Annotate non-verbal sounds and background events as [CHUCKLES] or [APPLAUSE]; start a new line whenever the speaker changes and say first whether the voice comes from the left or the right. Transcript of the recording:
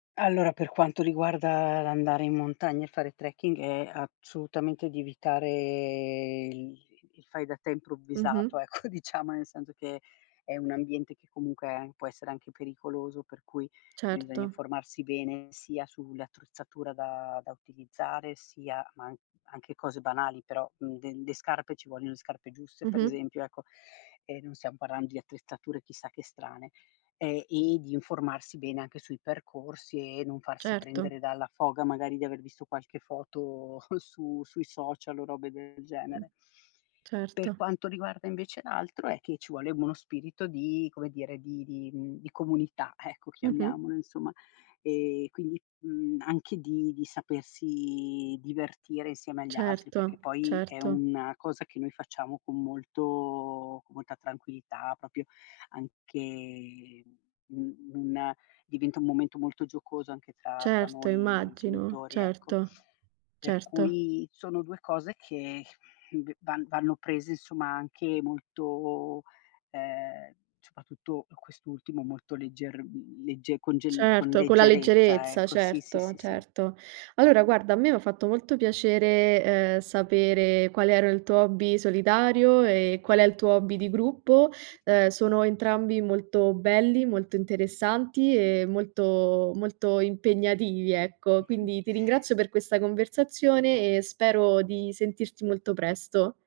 left: Allora, per quanto riguarda l'andare in montagna e fare trekking è assolutamente di evitare il il fai da te
right: Mh-mh.
left: improvvisato, ecco. Diciamo, nel senso che è un ambiente che comunque può essere anche pericoloso, per cui bisogna
right: Certo.
left: informarsi bene, sia sull'attrezzatura da da utilizzare, sia ma an anche cose banali, però, nde le scarpe, ci vogliono le scarpe giuste per
right: Mh-mh.
left: esempio, ecco, e non stiam parlando di attrezzature chissà che strane, ehm, e di informarsi bene anche sui percorsi e non farsi
right: Certo.
left: prendere dalla foga magari di aver visto qualche foto [SCOFFS] su sui social o robe del genere.
right: Certo.
left: Per quanto riguarda invece l'altro, è che ci vuole uno spirito di, come dire, di di, mhmm, di comunità, ecco,
right: Mh-mh.
left: chiamiamolo insomma. E quindi, mhmm, anche di di sapersi divertire insieme agli altri, perché
right: Certo,
left: poi è
right: certo.
left: una cosa che noi facciamo con molto con molta tranquillità proprio, anche un una diventa un momento molto giocoso anche tra tra
right: Certo,
left: noi
right: immagino.
left: genitori, ecco.
right: Certo.
left: Per
right: Certo.
left: cui sono 2 cose che v van vanno prese insomma anche molto, ehm, soprattutto per quest'ultimo, molto legger mhmm, legge con gel con
right: Certo, con la
left: leggerezza
right: leggerezza.
left: ecco, sì, sì,
right: Certo,
left: sì, sì.
right: certo. Allora guarda, a me m'ha fatto molto piacere, ehm, sapere qual era il tuo hobby solitario e qual è il tuo hobby di gruppo. Uhm, sono entrambi molto belli, molto interessanti e molto, molto impegnativi, ecco.
left: [CHUCKLES]
right: Quindi, ti ringrazio per questa conversazione e spero di sentirti molto presto.